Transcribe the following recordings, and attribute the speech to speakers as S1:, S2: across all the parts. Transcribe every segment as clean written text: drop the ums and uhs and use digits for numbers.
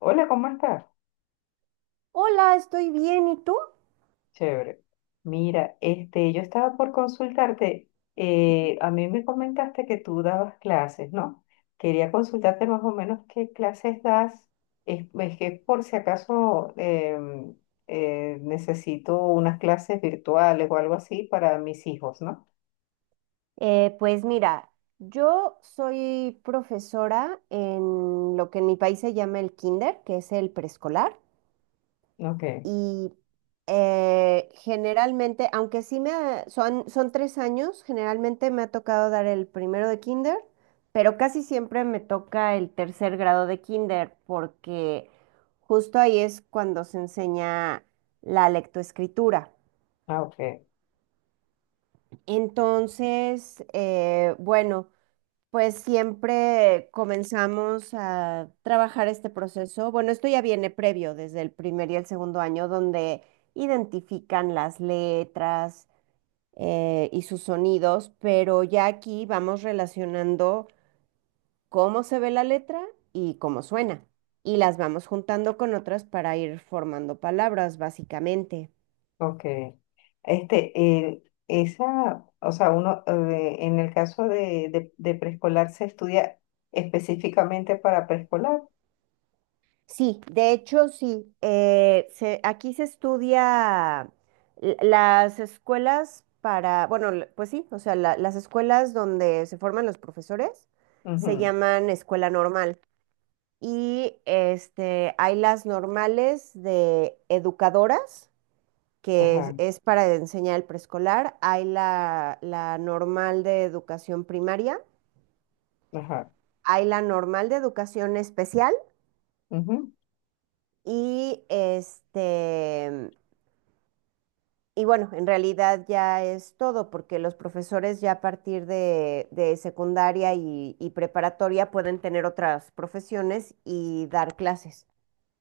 S1: Hola, ¿cómo estás?
S2: Hola, estoy bien. ¿Y tú?
S1: Chévere. Mira, este, yo estaba por consultarte. A mí me comentaste que tú dabas clases, ¿no? Quería consultarte más o menos qué clases das. Es que por si acaso necesito unas clases virtuales o algo así para mis hijos, ¿no?
S2: Pues mira, yo soy profesora en lo que en mi país se llama el kinder, que es el preescolar,
S1: Ok,
S2: y generalmente, aunque son 3 años, generalmente me ha tocado dar el primero de kinder, pero casi siempre me toca el tercer grado de kinder, porque justo ahí es cuando se enseña la lectoescritura.
S1: ah, ok.
S2: Entonces, bueno. Pues siempre comenzamos a trabajar este proceso. Bueno, esto ya viene previo desde el primer y el segundo año, donde identifican las letras, y sus sonidos, pero ya aquí vamos relacionando cómo se ve la letra y cómo suena. Y las vamos juntando con otras para ir formando palabras, básicamente.
S1: Ok. Este, esa, o sea, uno, en el caso de, de preescolar se estudia específicamente para preescolar.
S2: Sí, de hecho sí. Aquí se estudia las escuelas para, bueno, pues sí, o sea, las escuelas donde se forman los profesores se
S1: Ujú.
S2: llaman escuela normal y este, hay las normales de educadoras, que es,
S1: Ajá,
S2: es para enseñar el preescolar, hay la normal de educación primaria,
S1: ajá.
S2: hay la normal de educación especial y este... Y bueno, en realidad ya es todo, porque los profesores ya a partir de secundaria y preparatoria pueden tener otras profesiones y dar clases.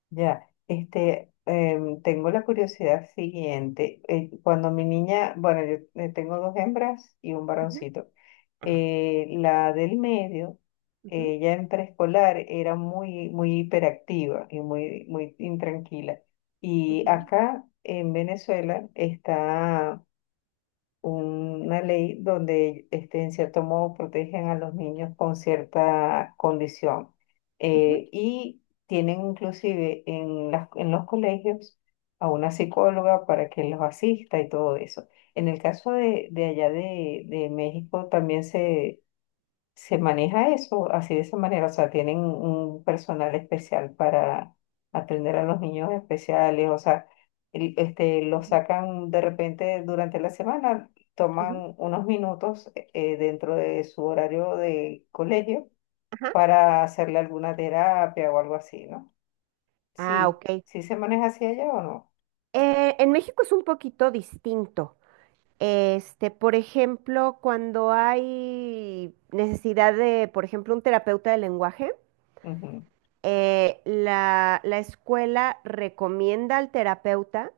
S1: Ya, este, tengo la curiosidad siguiente. Cuando mi niña, bueno, yo tengo dos hembras y un
S2: Ujú,
S1: varoncito. La del medio,
S2: ujú,
S1: ella en preescolar era muy, muy hiperactiva y muy, muy intranquila. Y
S2: ujú,
S1: acá en Venezuela está una ley donde este, en cierto modo protegen a los niños con cierta condición.
S2: ujú,
S1: Y tienen inclusive en en los colegios a una psicóloga para que los asista y todo eso. En el caso de, allá de México también se maneja eso así de esa manera, o sea, tienen un personal especial para atender a los niños especiales, o sea, este, los
S2: ujú,
S1: sacan de repente durante la semana,
S2: ujú.
S1: toman unos minutos dentro de su horario de colegio
S2: Ajá.
S1: para hacerle alguna terapia o algo así, ¿no?
S2: Ah,
S1: Sí,
S2: ok.
S1: sí se maneja así allá o no.
S2: En México es un poquito distinto. Este, por ejemplo, cuando hay necesidad de, por ejemplo, un terapeuta de lenguaje,
S1: Ujú.
S2: la, la escuela recomienda al terapeuta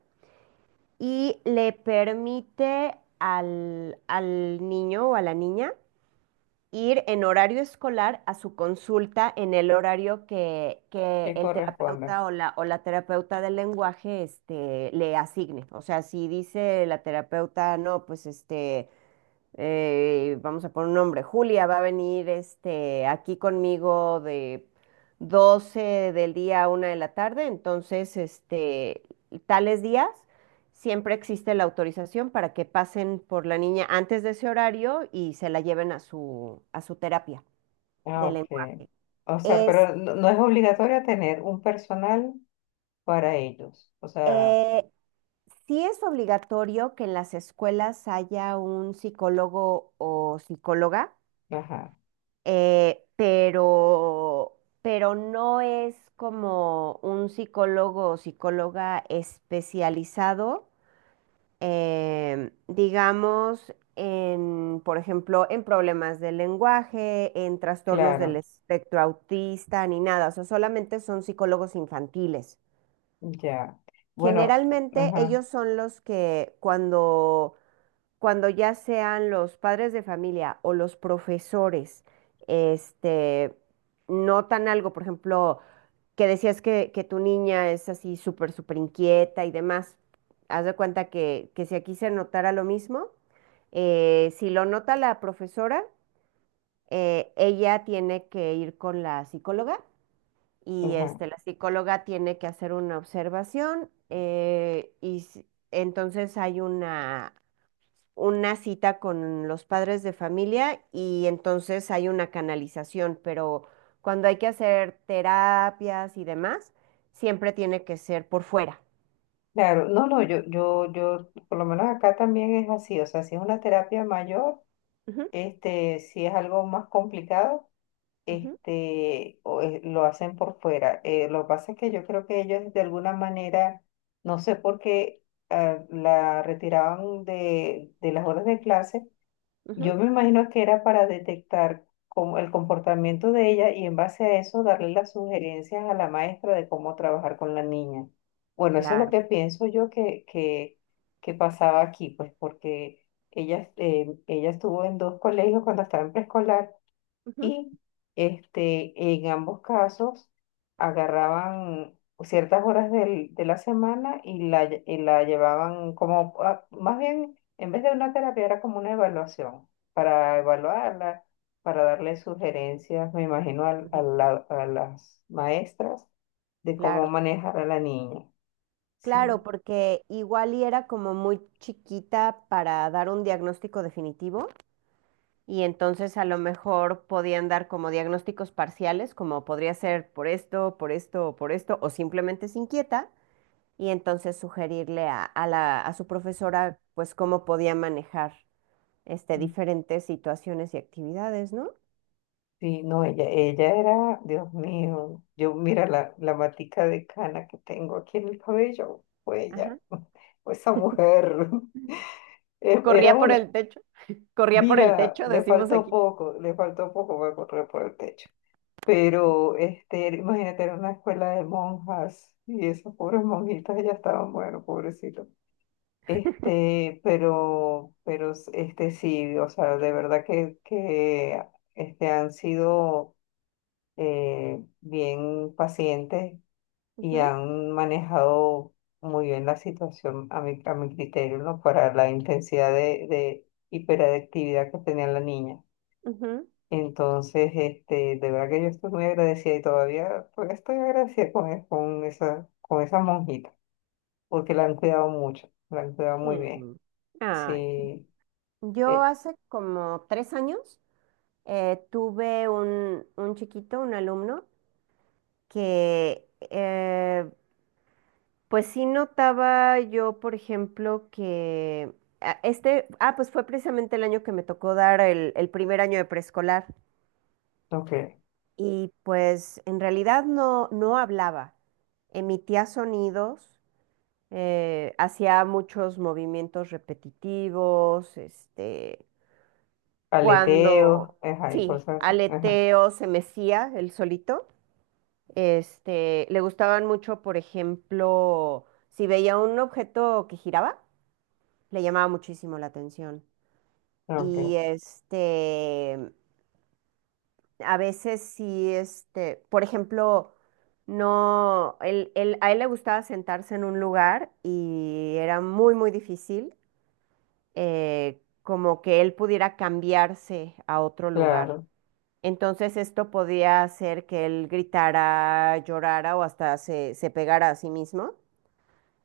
S2: y le permite al, al niño o a la niña ir en horario escolar a su consulta en el horario que
S1: ¿Qué
S2: el
S1: corresponde?
S2: terapeuta o la terapeuta del lenguaje este, le asigne. O sea, si dice la terapeuta, no, pues este vamos a poner un nombre, Julia va a venir este, aquí conmigo de 12 del día a una de la tarde, entonces este, tales días siempre existe la autorización para que pasen por la niña antes de ese horario y se la lleven a su terapia
S1: Ah,
S2: de
S1: ok.
S2: lenguaje.
S1: O sea,
S2: Es,
S1: pero no, no es obligatorio tener un personal para ellos. O sea,
S2: eh, sí es obligatorio que en las escuelas haya un psicólogo o psicóloga,
S1: ajá,
S2: pero no es como un psicólogo o psicóloga especializado, digamos, en, por ejemplo, en problemas del lenguaje, en trastornos del
S1: claro,
S2: espectro autista, ni nada, o sea, solamente son psicólogos infantiles.
S1: ya. Bueno,
S2: Generalmente
S1: ajá,
S2: ellos son los que cuando cuando ya sean los padres de familia o los profesores, este, notan algo, por ejemplo, que decías que tu niña es así súper, súper inquieta y demás, haz de cuenta que si aquí se notara lo mismo, si lo nota la profesora, ella tiene que ir con la psicóloga y
S1: ajá.
S2: este, la psicóloga tiene que hacer una observación, entonces hay una cita con los padres de familia y entonces hay una canalización, pero cuando hay que hacer terapias y demás, siempre tiene que ser por fuera.
S1: Claro, no, no, yo, yo, por lo menos acá también es así, o sea, si es una terapia mayor,
S2: Ujú,
S1: este, si es algo más complicado,
S2: ujú,
S1: este, lo hacen por fuera. Lo que pasa es que yo creo que ellos de alguna manera, no sé por qué, la retiraban de las horas de clase. Yo
S2: ujú.
S1: me imagino que era para detectar el comportamiento de ella y en base a eso darle las sugerencias a la maestra de cómo trabajar con la niña. Bueno, eso es lo
S2: Claro.
S1: que pienso yo que pasaba aquí, pues porque ella, ella estuvo en dos colegios cuando estaba en preescolar
S2: Ujú,
S1: y este, en ambos casos agarraban ciertas horas de la semana y y la llevaban como, más bien, en vez de una terapia era como una evaluación, para evaluarla, para darle sugerencias, me imagino,
S2: ujú.
S1: a las maestras de cómo
S2: Claro,
S1: manejar a la niña.
S2: claro,
S1: Sí.
S2: porque igual y era como muy chiquita para dar un diagnóstico definitivo y entonces a lo mejor podían dar como diagnósticos parciales, como podría ser por esto, o simplemente es inquieta. Y entonces sugerirle a la, a su profesora pues cómo podía manejar este, diferentes situaciones y actividades, ¿no?
S1: Sí, no, ella era, Dios mío, yo mira la, la matica de cana que tengo aquí en el cabello, fue ella,
S2: Ajá.
S1: fue esa mujer, era
S2: Corría por
S1: una,
S2: el techo, corría por el
S1: mira,
S2: techo, decimos aquí.
S1: le faltó poco para correr por el techo, pero este, imagínate, era una escuela de monjas y esas pobres monjitas ya estaban, bueno, pobrecitos, este, pero, este, sí, o sea, de verdad este, han sido bien pacientes y
S2: Ujú,
S1: han manejado muy bien la situación a mi criterio, ¿no? Para la intensidad de hiperactividad que tenía la niña.
S2: ujú.
S1: Entonces, este, de verdad que yo estoy muy agradecida y todavía, todavía estoy agradecida con, con esa monjita, porque la han cuidado mucho, la han cuidado muy bien.
S2: Mm. Ay,
S1: Sí,
S2: yo
S1: eh,
S2: hace como 3 años tuve un chiquito, un alumno, que pues sí notaba yo, por ejemplo, que este, pues fue precisamente el año que me tocó dar el primer año de preescolar
S1: ok.
S2: y pues en realidad no, no hablaba, emitía sonidos, hacía muchos movimientos repetitivos, este,
S1: Aleteo,
S2: cuando,
S1: ajá, y
S2: sí,
S1: cosas así. Ajá,
S2: aleteo, se mecía el solito, este, le gustaban mucho, por ejemplo, si veía un objeto que giraba le llamaba muchísimo la atención. Y
S1: ok,
S2: este, a veces sí, este, por ejemplo, no, él, a él le gustaba sentarse en un lugar y era muy, muy difícil, como que él pudiera cambiarse a otro lugar.
S1: claro.
S2: Entonces esto podía hacer que él gritara, llorara o hasta se, se pegara a sí mismo.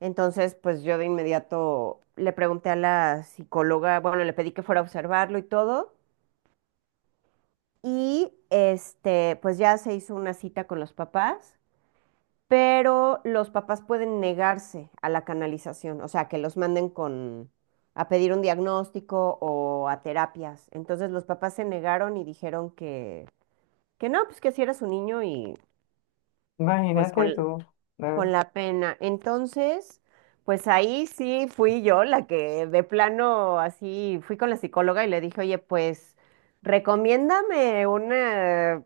S2: Entonces, pues yo de inmediato le pregunté a la psicóloga, bueno, le pedí que fuera a observarlo y todo, y este, pues ya se hizo una cita con los papás, pero los papás pueden negarse a la canalización, o sea, que los manden con a pedir un diagnóstico o a terapias. Entonces, los papás se negaron y dijeron que no, pues que si era su niño y pues
S1: Imagínate tú,
S2: con
S1: ¿no?
S2: la pena. Entonces, pues ahí sí fui yo la que de plano así fui con la psicóloga y le dije, oye, pues recomiéndame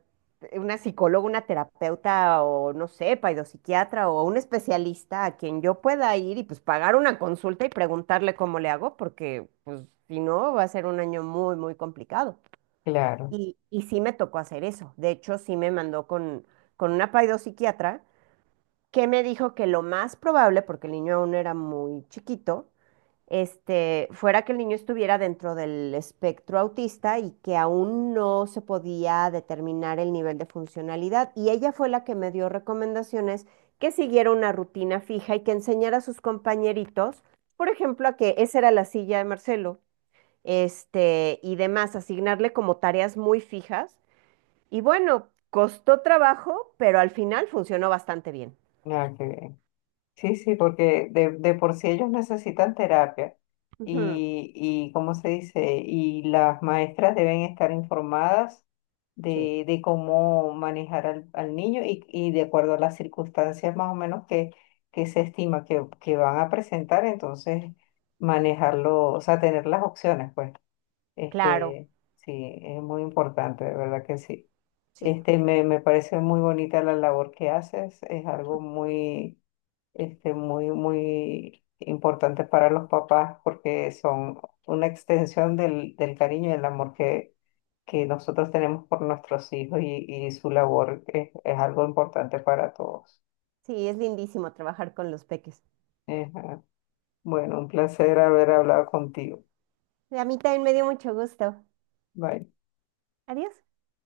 S2: una psicóloga, una terapeuta o no sé, psiquiatra o un especialista a quien yo pueda ir y pues pagar una consulta y preguntarle cómo le hago, porque pues si no va a ser un año muy, muy complicado.
S1: Claro.
S2: Y sí me tocó hacer eso. De hecho, sí me mandó con una psiquiatra que me dijo que lo más probable, porque el niño aún era muy chiquito, este, fuera que el niño estuviera dentro del espectro autista y que aún no se podía determinar el nivel de funcionalidad. Y ella fue la que me dio recomendaciones que siguiera una rutina fija y que enseñara a sus compañeritos, por ejemplo, a que esa era la silla de Marcelo, este, y demás, asignarle como tareas muy fijas. Y bueno, costó trabajo, pero al final funcionó bastante bien.
S1: Ah, qué bien. Sí, sí, porque de por sí ellos necesitan terapia
S2: Ujú.
S1: y, ¿cómo se dice? Y las maestras deben estar informadas
S2: Sí,
S1: de cómo manejar al, al niño y de acuerdo a las circunstancias más o menos que se estima que van a presentar, entonces manejarlo, o sea, tener las opciones, pues.
S2: claro,
S1: Este, sí, es muy importante, de verdad que sí.
S2: sí.
S1: Este, me parece muy bonita la labor que haces, es algo muy este, muy, muy importantes para los papás porque son una extensión del, del cariño y el amor que nosotros tenemos por nuestros hijos y su labor es algo importante para todos.
S2: Sí, es lindísimo trabajar con los peques.
S1: Ajá. Bueno, un placer haber hablado contigo.
S2: A mí también me dio mucho gusto.
S1: Bye.
S2: Adiós.